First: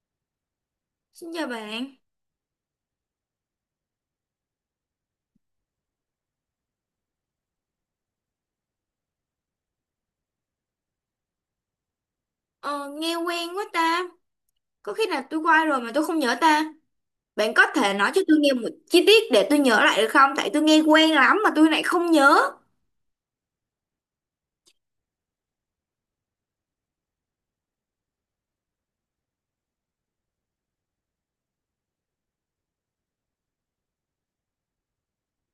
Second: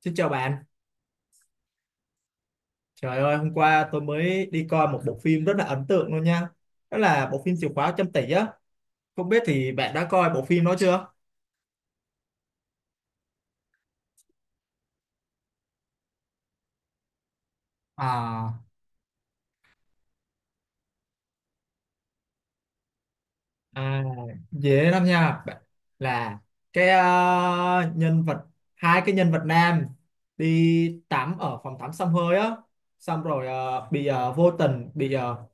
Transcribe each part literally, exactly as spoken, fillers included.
Xin chào bạn. Xin chào bạn. Trời ơi, hôm qua tôi mới đi coi một bộ phim rất là ấn tượng luôn nha. Đó là bộ phim Chìa khóa trăm tỷ á. Không biết thì bạn đã coi bộ phim đó chưa? ờ, Nghe quen quá ta, có khi nào tôi qua rồi mà tôi không nhớ ta. Bạn có thể nói cho tôi nghe À, một chi tiết để tôi nhớ lại được không? Tại tôi nghe quen lắm mà tôi lại không nhớ. à dễ lắm nha. Bạn- Là cái ờ, nhân vật hai cái nhân vật nam đi tắm ở phòng tắm xông hơi á, xong rồi ờ, bị ờ, vô tình bị ờ,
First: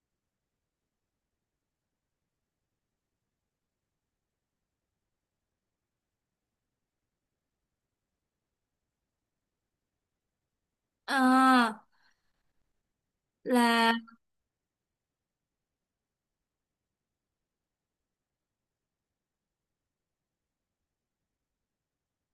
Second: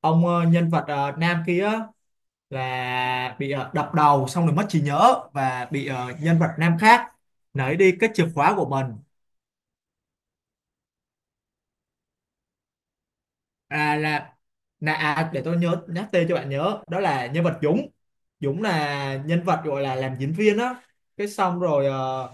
ông ờ, nhân vật ờ, nam kia là bị ờ, đập đầu xong rồi mất trí nhớ và bị ờ, nhân vật nam khác lấy đi cái chìa khóa của mình. Ờ, là... à, là là à, để tôi nhớ nhắc tên cho bạn nhớ, đó là nhân vật Dũng. Dũng là nhân vật gọi là làm diễn viên á, cái xong rồi ờ,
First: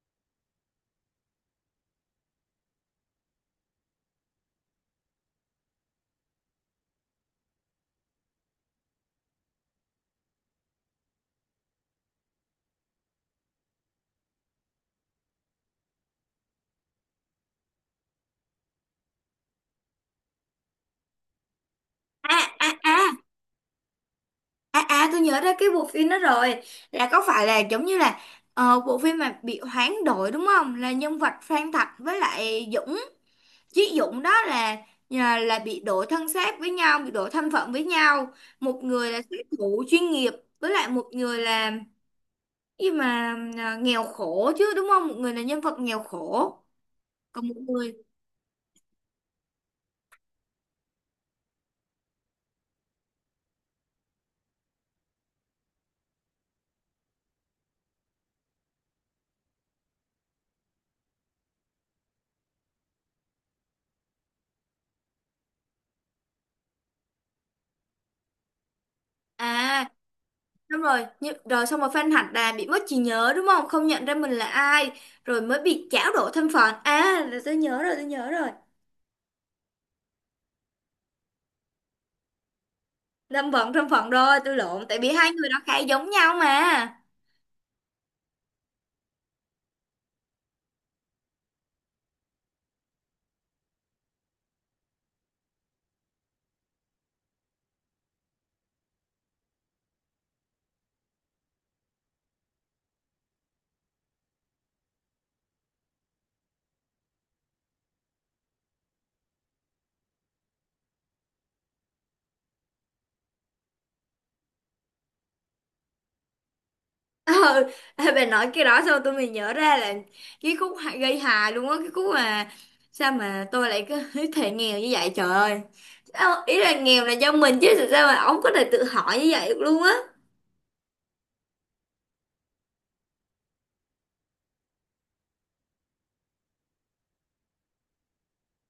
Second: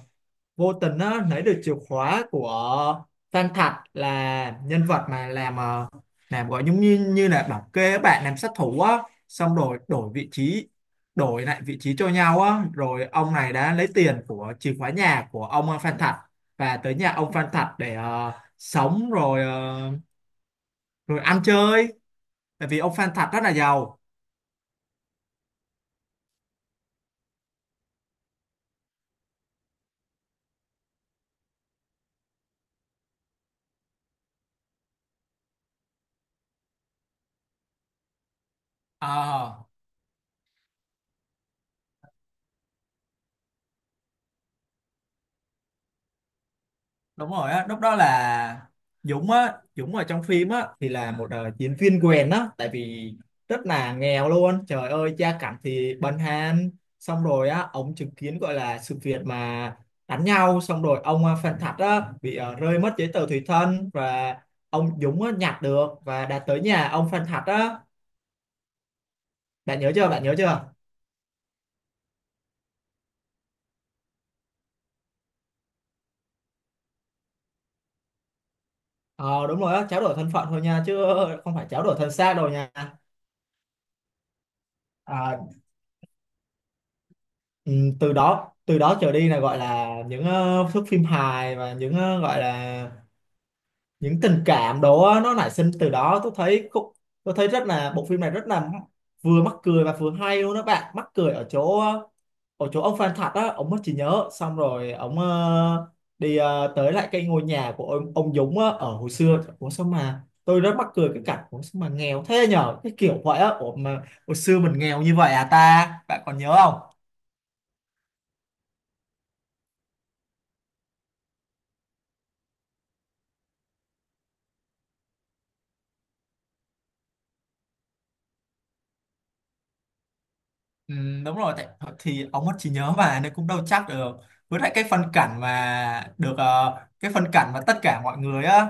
vô tình á, lấy được chìa khóa của Phan Thạch, là nhân vật mà làm ờ, làm gọi giống như như là bảo kê á, bạn, làm sát thủ á, xong rồi đổi vị trí, đổi lại vị trí cho nhau á, rồi ông này đã lấy tiền của chìa khóa nhà của ông ờ, Phan Thạch, và tới nhà ông Phan Thạch để ờ, sống rồi ờ, rồi ăn chơi, À, tại à, vì ông à, Phan Thạch rất là giàu. à, à, tôi nhớ ra cái bộ phim đó rồi. Là có phải là giống như là ờ, bộ phim mà bị hoán đổi đúng không? Là nhân vật Phan Thạch với lại Dũng. Chí Dũng đó là là, là bị đổi thân xác với nhau, bị đổi thân phận với nhau. Một người là sát Ờ, thủ chuyên nghiệp với lại một người là, nhưng mà à, nghèo khổ chứ đúng không, một người là nhân vật nghèo khổ, đúng còn rồi một á, lúc người. đó là Dũng á Dũng ở trong phim á thì là một ờ, diễn viên quèn á, tại vì rất là nghèo luôn, trời ơi, gia cảnh thì bần hàn, xong rồi á, ông chứng kiến gọi là sự việc mà đánh nhau, xong rồi ông ờ, Phan Thạch á bị ờ, rơi mất giấy tờ tùy thân, và ông Dũng á, nhặt được và đã tới nhà ông Phan Thạch á. Bạn À, nhớ chưa, bạn nhớ chưa? đúng rồi, nhưng rồi xong rồi Phan Hạnh là bị mất trí nhớ đúng không, không nhận ra mình là ai, rồi mới bị chảo đổ thân phận. À, là tôi nhớ rồi, tôi nhớ rồi. ờ Đúng rồi á, tráo đổi thân phận thôi nha, chứ không phải tráo đổi thân xác đâu nha. Thân phận, thân phận, rồi tôi lộn, tại vì hai Ờ, người đó khá giống nhau mà. ừ, từ đó từ đó trở đi là gọi là những ờ, thước phim hài, và những ờ, gọi là những tình cảm đó á, nó nảy sinh từ đó. Tôi thấy cũng tôi thấy rất là, bộ phim này rất là vừa mắc cười và vừa hay luôn đó bạn. Mắc cười ở chỗ ờ, ở chỗ ông Phan Thật á, ông mất trí nhớ, xong rồi ông ờ, đi ờ, tới lại cái ngôi nhà của ông, ông Dũng á, ở hồi xưa. Ủa, sao mà tôi rất mắc cười cái cảnh, ủa sao mà nghèo thế nhở, cái kiểu vậy á, ủa mà hồi xưa mình nghèo như vậy à ta, bạn còn nhớ không? Ờ. Ê, bà nói cái đó sao tôi mới nhớ ra là cái khúc hà- gây hài luôn á, cái khúc mà sao mà tôi lại cứ thể nghèo như vậy, trời ơi. Sao, ý là nghèo là do mình chứ, sao mà ông có thể tự hỏi như vậy được luôn á. Ừ, đúng rồi, tại thì ông mất trí nhớ mà, nên cũng đâu chắc được. Với lại cái phân cảnh mà được ờ, cái phân cảnh mà tất cả mọi người á,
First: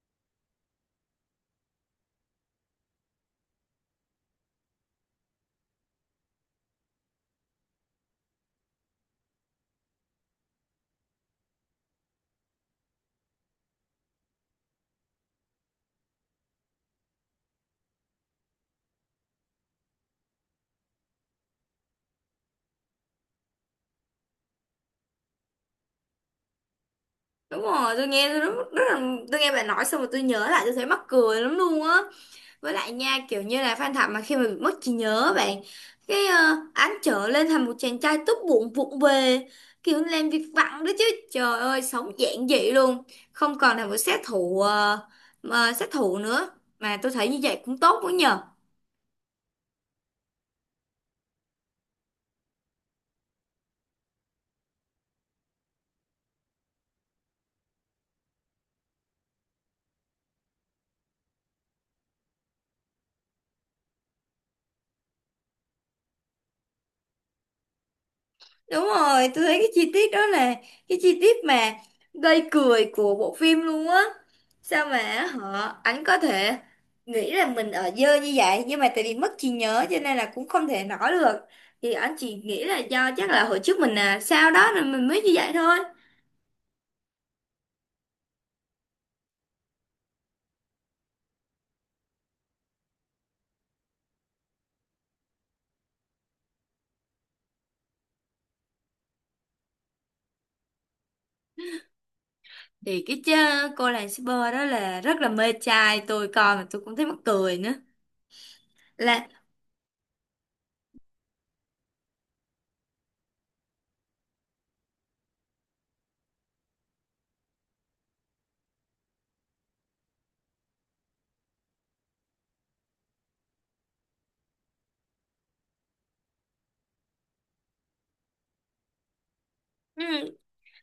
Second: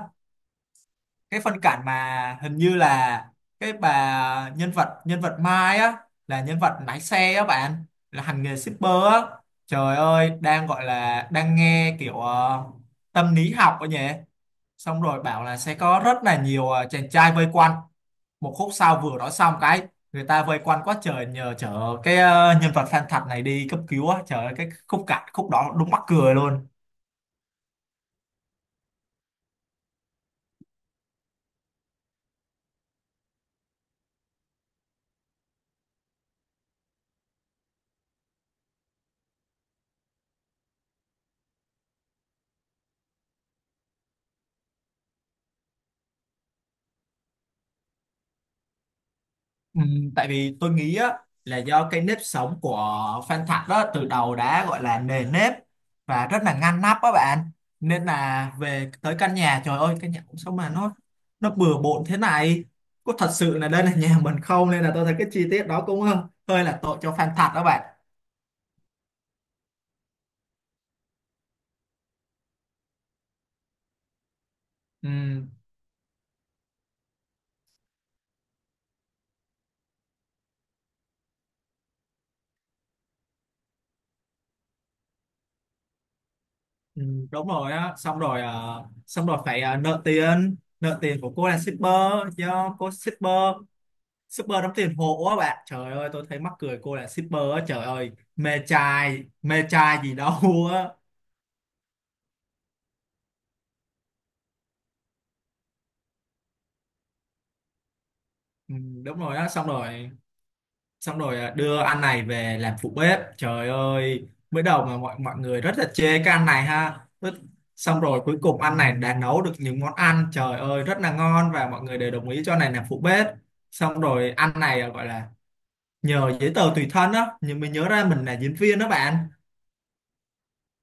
cái phân cảnh mà hình như là cái bà nhân vật nhân vật Mai á, là nhân vật lái xe á bạn, là hành nghề shipper á, trời ơi đang gọi là đang nghe kiểu ờ, tâm lý học ấy nhỉ, xong rồi bảo là sẽ có rất là nhiều ờ, chàng trai vây quanh, một khúc sau vừa nói xong cái người ta vây quanh quá trời, nhờ chở cái ờ, nhân vật fan thật này đi cấp cứu á, trời ơi cái khúc cảnh, khúc đó đúng mắc cười luôn. Đúng rồi, tôi nghe tôi rất, rất là, tôi nghe bà nói xong rồi tôi nhớ lại tôi thấy mắc cười lắm luôn á. Với lại nha, kiểu như là Phan Thảo mà khi mà bị mất trí nhớ bạn, cái uh, án trở lên thành một chàng trai tốt bụng vụng về, kiểu làm việc vặt đó chứ, trời ơi, sống giản dị luôn, không còn là một sát thủ, ờ, mà sát thủ nữa. Mà tôi thấy như vậy cũng tốt quá nhờ. Ừ, tại vì tôi nghĩ á, là do cái nếp sống của Phan Thạch đó từ đầu đã gọi là nề nếp và rất là ngăn nắp á bạn, nên là về tới căn nhà trời ơi, căn nhà cũng sao mà nó nó bừa bộn thế này, có thật sự là đây là nhà mình không, nên là tôi thấy cái chi tiết đó cũng ờ, hơi là tội cho Phan Thạch đó bạn. Đúng rồi, tôi thấy cái chi tiết đó là cái chi tiết mà gây cười của bộ phim luôn á. Sao mà Ừ, họ ảnh có thể nghĩ là mình ở dơ như vậy, nhưng mà tại vì mất trí nhớ cho nên là cũng không thể nói được. Thì ảnh chỉ nghĩ là do chắc là hồi trước mình là sao đó nên mình mới như vậy thôi. ừ, đúng rồi á, xong rồi ờ, xong rồi phải ờ, nợ tiền, nợ tiền của cô là shipper, do cô shipper shipper đóng tiền hộ á bạn, trời ơi tôi thấy mắc cười, cô là shipper á trời ơi, mê trai, mê trai gì đâu á. Thì cái chơ, cô làng shipper đó là rất là mê trai, tôi coi mà tôi cũng thấy mắc cười nữa. Ừ, đúng Là rồi á, xong rồi xong rồi à, đưa ăn này về làm phụ bếp, trời ơi mới đầu mà mọi mọi người rất là chê cái ăn này ha. Rất- xong rồi cuối cùng ăn này đã nấu được những món ăn trời ơi rất là ngon, và mọi người đều đồng ý cho này làm phụ bếp, xong rồi ăn này à, gọi là nhờ giấy tờ tùy thân á nhưng mình nhớ ra mình là diễn viên đó bạn. ừ,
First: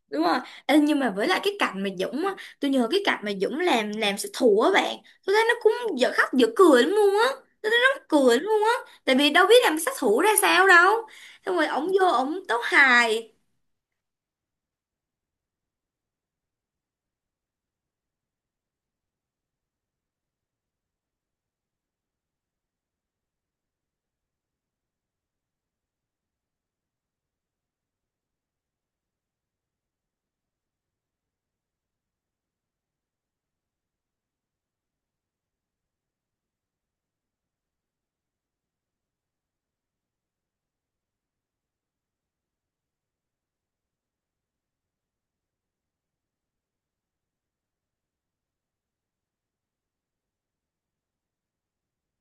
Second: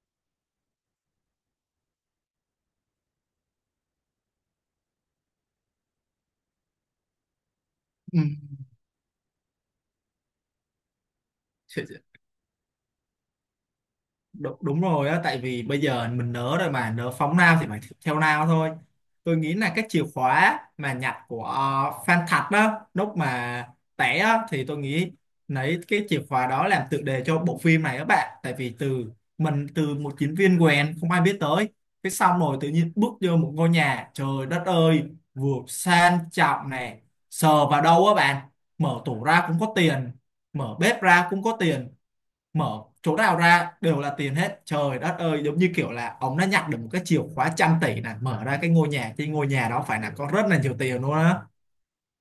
đúng rồi. Ê, nhưng mà với lại cái cảnh mà Dũng á, tôi nhớ cái cảnh mà Dũng làm làm sát thủ á bạn, tôi thấy nó cũng dở khóc dở cười lắm luôn á, tôi thấy nó mắc cười lắm luôn á, tại vì đâu biết làm sát thủ ra sao đâu, xong rồi Ừ. ổng vô ổng tấu hài. Đúng, đúng rồi á, tại vì bây giờ mình nớ rồi mà, nớ phóng nào thì phải theo nào thôi. Tôi nghĩ là cái chìa khóa mà nhặt của ờ, Phan Thạch đó lúc mà té á, thì tôi nghĩ lấy cái chìa khóa đó làm tựa đề cho bộ phim này các bạn, tại vì từ mình từ một chiến viên quèn không ai biết tới, cái xong rồi tự nhiên bước vô một ngôi nhà trời đất ơi, vừa sang trọng này, sờ vào đâu á bạn, mở tủ ra cũng có tiền, mở bếp ra cũng có tiền, mở chỗ nào ra đều là tiền hết, trời đất ơi, giống như kiểu là ông đã nhặt được một cái chìa khóa trăm tỷ này, mở ra cái ngôi nhà thì ngôi nhà đó phải là có rất là nhiều tiền luôn á.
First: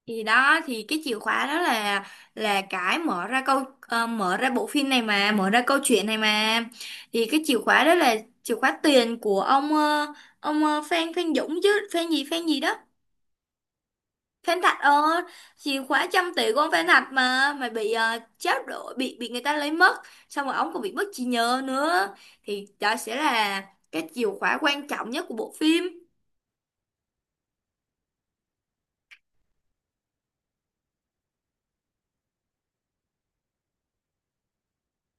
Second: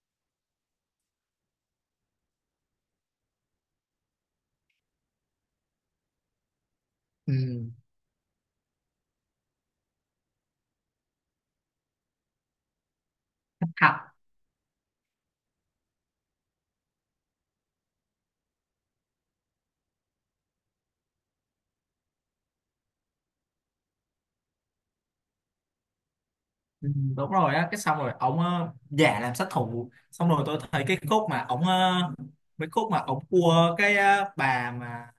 Thì đó, thì cái chìa khóa đó là là cái mở ra câu, ờ, mở ra bộ phim này, mà mở ra câu chuyện này mà. Thì Ừ. cái chìa khóa đó là chìa khóa tiền của ông, ờ, ông, ờ, Phan Phan Dũng, chứ Phan gì Phan gì đó. Thật. Phen Thạch ơi, chìa khóa trăm tỷ của ông Phen Thạch mà mà bị uh, tráo đổi, bị bị người ta lấy mất, xong rồi ông còn bị mất trí nhớ nữa. Thì đó sẽ là cái chìa khóa quan trọng nhất của bộ phim. Ừ, đúng rồi á, cái xong rồi ông ờ, giả làm sát thủ, xong rồi tôi thấy cái khúc mà ông ờ, mấy khúc mà ông cua cái ờ, bà mà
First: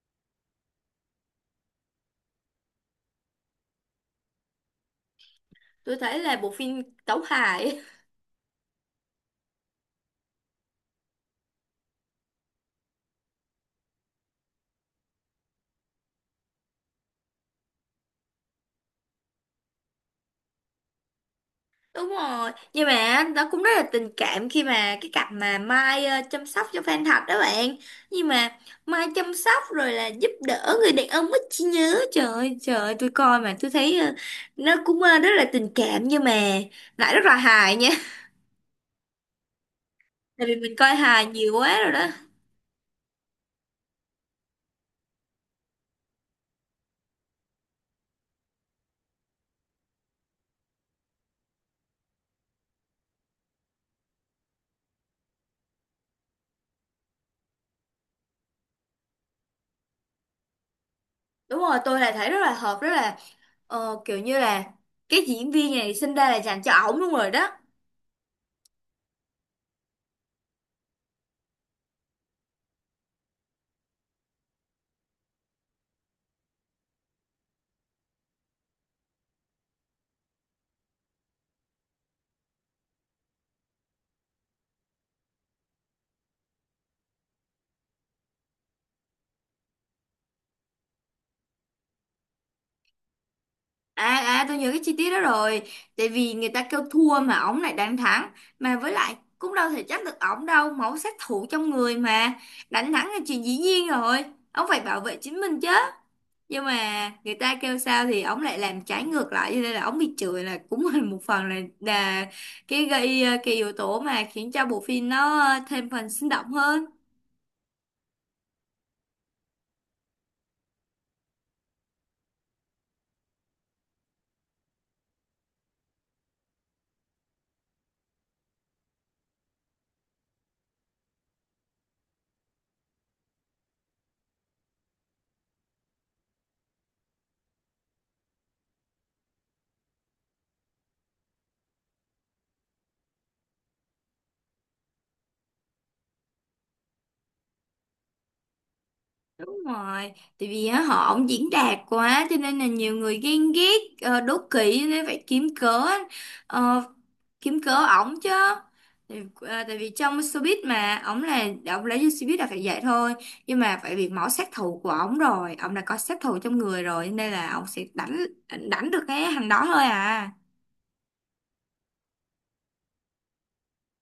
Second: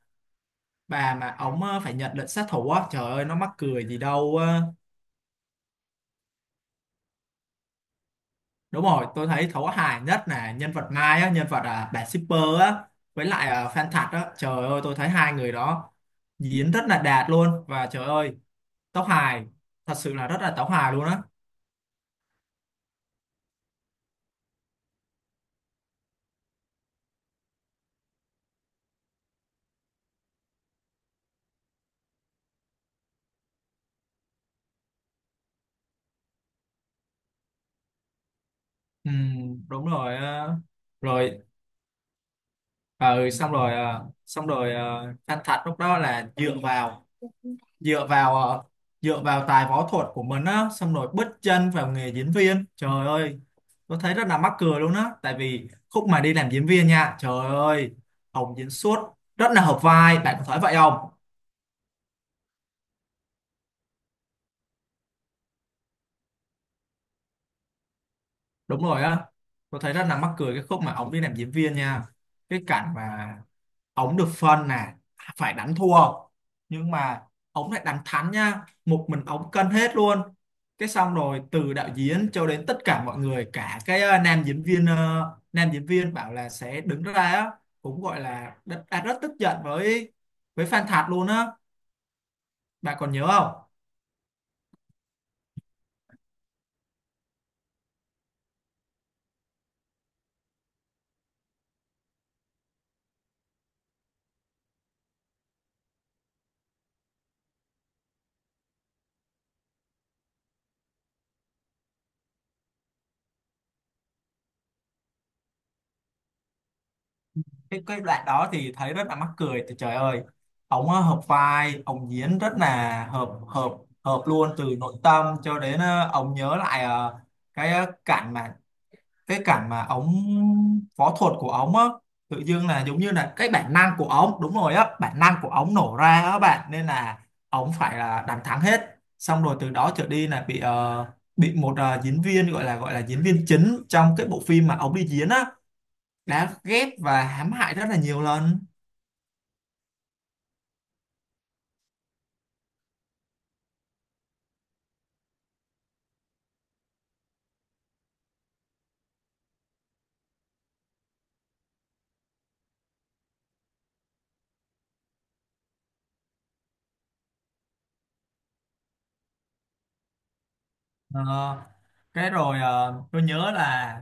bà mà ông ờ, phải nhận lệnh sát thủ á, trời ơi nó mắc cười gì đâu. Tôi thấy là bộ phim tấu hài. Đúng rồi, tôi thấy thấu hài nhất là nhân vật Mai á, nhân vật à, bà shipper á, với lại à, Phan Thật á. Trời ơi, tôi thấy hai người đó diễn rất là đạt luôn. Và trời ơi, tấu hài, thật sự là rất là tấu hài luôn á. Đúng rồi, nhưng mà nó cũng rất là tình cảm khi mà cái cặp mà Mai ờ, chăm sóc cho Phan Thạch đó bạn. Nhưng mà Mai chăm sóc rồi là giúp đỡ người đàn ông ít trí nhớ. Trời ơi, trời ơi, tôi coi mà tôi thấy ờ, nó cũng ờ, rất là tình cảm nhưng mà lại rất là hài nha. Ừ, đúng rồi. Tại vì ờ. mình coi hài Rồi, nhiều quá rồi đó. ờ, xong rồi, ờ, xong rồi ờ, Phan Thật lúc đó là dựa vào, dựa vào, ờ, dựa vào tài võ thuật của mình á, xong rồi bứt chân vào nghề diễn viên. Trời ơi, tôi thấy rất là mắc cười luôn á, tại vì khúc mà đi làm diễn viên nha, trời ơi Hồng diễn xuất rất là hợp vai, bạn có thấy vậy không? Đúng rồi, tôi là thấy rất là hợp, rất là, ờ, kiểu như là cái diễn viên này sinh ra là dành cho ổng luôn rồi đó. Đúng rồi á, tôi thấy rất là mắc cười cái khúc mà ông đi làm diễn viên nha, cái cảnh mà ổng được phân là phải đánh thua, nhưng mà ổng lại đánh thắng nha, một mình ổng cân hết luôn, cái xong rồi từ đạo diễn cho đến tất cả mọi người, cả cái ờ, nam diễn viên ờ, nam diễn viên bảo là sẽ đứng ra á, cũng gọi là đã, đã rất tức giận với với Phan Thạc luôn á, bạn còn nhớ không? À, à, tôi nhớ cái chi tiết đó rồi. Tại vì người ta kêu thua mà ổng lại đánh thắng. Mà với lại cũng đâu thể trách được ổng đâu, máu sát thủ trong người mà. Đánh thắng là chuyện dĩ nhiên rồi, ông phải bảo vệ chính mình chứ. Nhưng mà người ta kêu sao thì ổng lại làm trái ngược lại, cho nên là ổng bị chửi, là cũng là một phần là, là cái gây, ờ, cái yếu tố mà khiến cho bộ phim nó ờ, thêm phần sinh động hơn. Cái cái đoạn đó thì thấy rất là mắc cười, thì trời ơi ổng ờ, hợp vai, ổng diễn rất là hợp hợp hợp luôn, từ nội tâm cho đến ờ, ổng nhớ lại ờ, cái ờ, cảnh mà cái cảnh mà ống võ thuật của ống á, tự dưng là giống như là cái bản năng của ống, đúng rồi á, bản năng của ống nổ ra á bạn, nên là ống phải là đánh thắng hết, xong rồi từ đó trở đi là bị ờ, bị một ờ, diễn viên gọi là gọi là diễn viên chính trong cái bộ phim mà ống đi diễn á, đã ghép và hãm hại rất là nhiều lần. Đúng rồi, tại vì á, họ ổng diễn đạt quá cho nên là nhiều người ghen ghét, ờ, đố kỵ, cho nên phải kiếm cớ, ờ, kiếm cớ ổng chứ. Tại, ờ, tại vì trong showbiz mà ổng là ổng lấy vô showbiz là phải vậy thôi. Nhưng mà phải bị máu sát thủ của ổng rồi, ổng đã có sát thủ trong người rồi nên là ổng sẽ đánh đánh được cái hành đó thôi à. Ờ, cái rồi ờ, tôi nhớ là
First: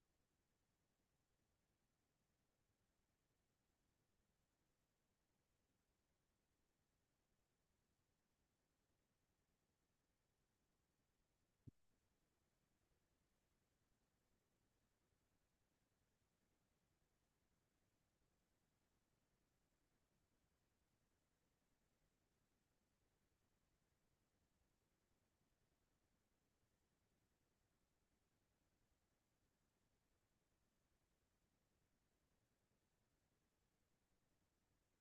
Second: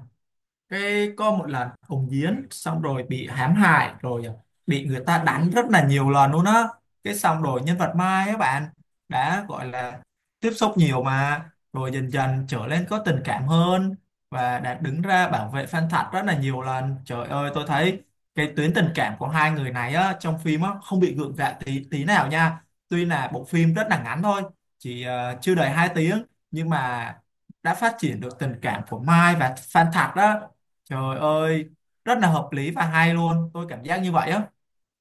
cái có một lần Hồng Diến xong rồi bị hãm hại rồi à, bị người ta đánh rất là nhiều lần luôn á, cái xong rồi nhân vật Mai á bạn, đã gọi là tiếp xúc nhiều mà, rồi dần dần trở nên có tình cảm hơn, và đã đứng ra bảo vệ Phan Thật rất là nhiều lần, trời ơi tôi thấy cái tuyến tình cảm của hai người này á, trong phim á, không bị gượng gạo tí tí nào nha, tuy là bộ phim rất là ngắn thôi, chỉ ờ, chưa đầy hai tiếng, nhưng mà đã phát triển được tình cảm của Mai và Phan Thạc đó. Trời ơi, rất là hợp lý và hay luôn, tôi cảm giác như vậy á.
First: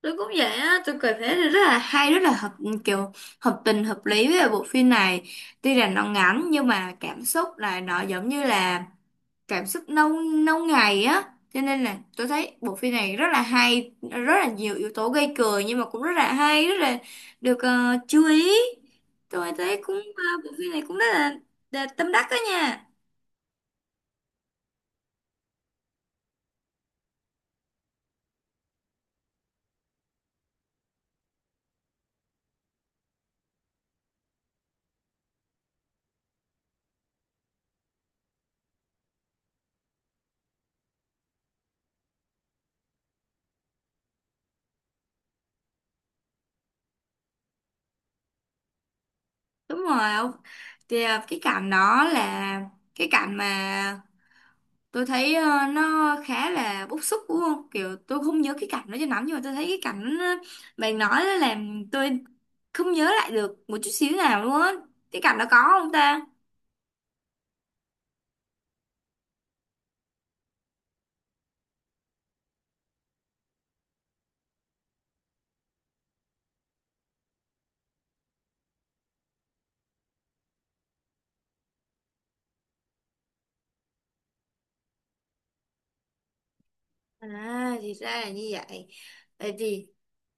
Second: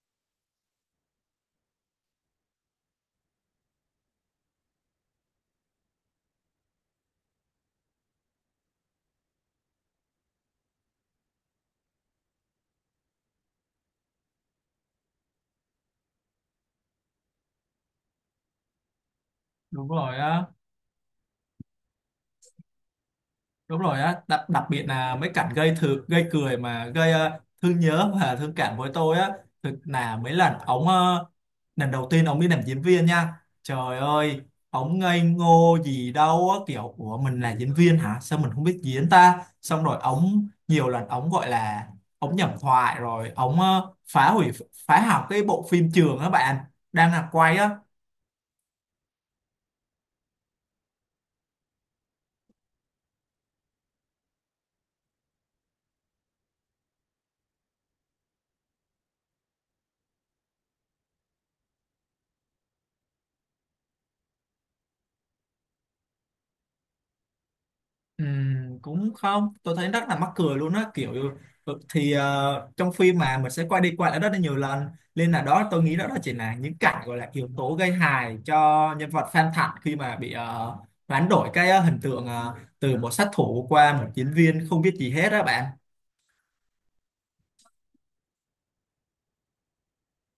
Tôi cũng vậy á, tôi cảm thấy là rất là hay, rất là hợp, kiểu hợp tình hợp lý với bộ phim này. Tuy rằng nó ngắn nhưng mà cảm xúc là nó giống như là cảm xúc lâu, lâu ngày á, cho nên là tôi thấy bộ phim này rất là hay, rất là nhiều yếu tố gây cười, nhưng mà cũng rất là hay, rất là được ờ, chú ý. Tôi thấy Đúng cũng rồi ờ, á, bộ phim này cũng rất là, là tâm đắc đó nha. đúng rồi á, đặc đặc biệt là mấy cảnh gây thử gây cười, mà gây ờ, thương nhớ và thương cảm với tôi á, thực là mấy lần ống ờ, lần đầu tiên ống đi làm diễn viên nha. Trời ơi, ống ngây ngô gì đâu á, kiểu ủa mình là diễn viên hả? Sao mình không biết diễn ta? Xong rồi ống nhiều lần ống gọi là ống nhầm thoại, rồi ống ờ, phá hủy, phá hỏng cái bộ phim trường á bạn, đang là quay á. Đúng rồi ông. Thì ờ, cái cảnh đó là cái cảnh mà tôi thấy ờ, nó khá là bức xúc đúng không, kiểu tôi không nhớ cái cảnh đó cho lắm, nhưng mà tôi thấy cái cảnh, ờ, bạn nói là làm tôi không nhớ lại được một chút xíu nào luôn á, cái cảnh đó có không ta. Ừm, cũng không, tôi thấy rất là mắc cười luôn á, kiểu ừ, thì ờ, trong phim mà mình sẽ quay đi quay lại rất là nhiều lần, nên là đó tôi nghĩ đó là chỉ là những cảnh gọi là yếu tố gây hài cho nhân vật Phan Thận khi mà bị ờ, hoán đổi cái ờ, hình tượng ờ, từ một sát thủ qua một diễn viên không biết gì hết á bạn. À, thì ra là như vậy. Vậy thì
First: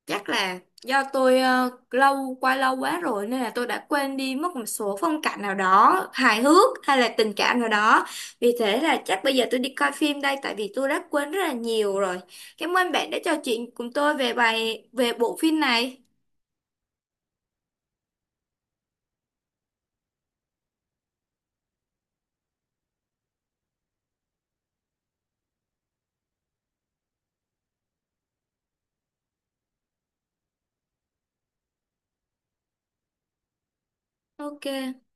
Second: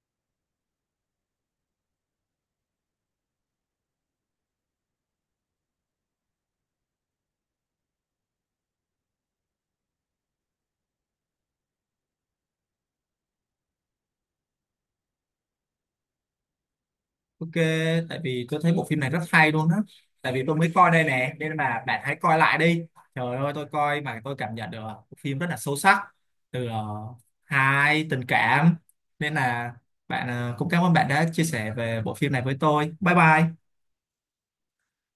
chắc là do tôi, ờ, lâu qua lâu quá rồi nên là tôi đã quên đi mất một số phong cảnh nào đó hài hước hay là tình cảm nào đó. Vì thế là chắc bây giờ tôi đi coi phim đây, tại vì tôi đã quên rất là nhiều rồi. Cảm ơn bạn đã trò chuyện cùng tôi về bài về bộ phim này. Ok, tại vì tôi thấy bộ phim này rất hay luôn á. Tại vì tôi mới coi đây nè, nên là bạn hãy coi lại đi. Trời ơi, tôi coi mà tôi cảm nhận được bộ phim rất là sâu sắc, từ ờ, hài, tình cảm. Nên là bạn ờ, cũng cảm ơn bạn đã chia sẻ về bộ phim này với tôi. Bye bye. OK.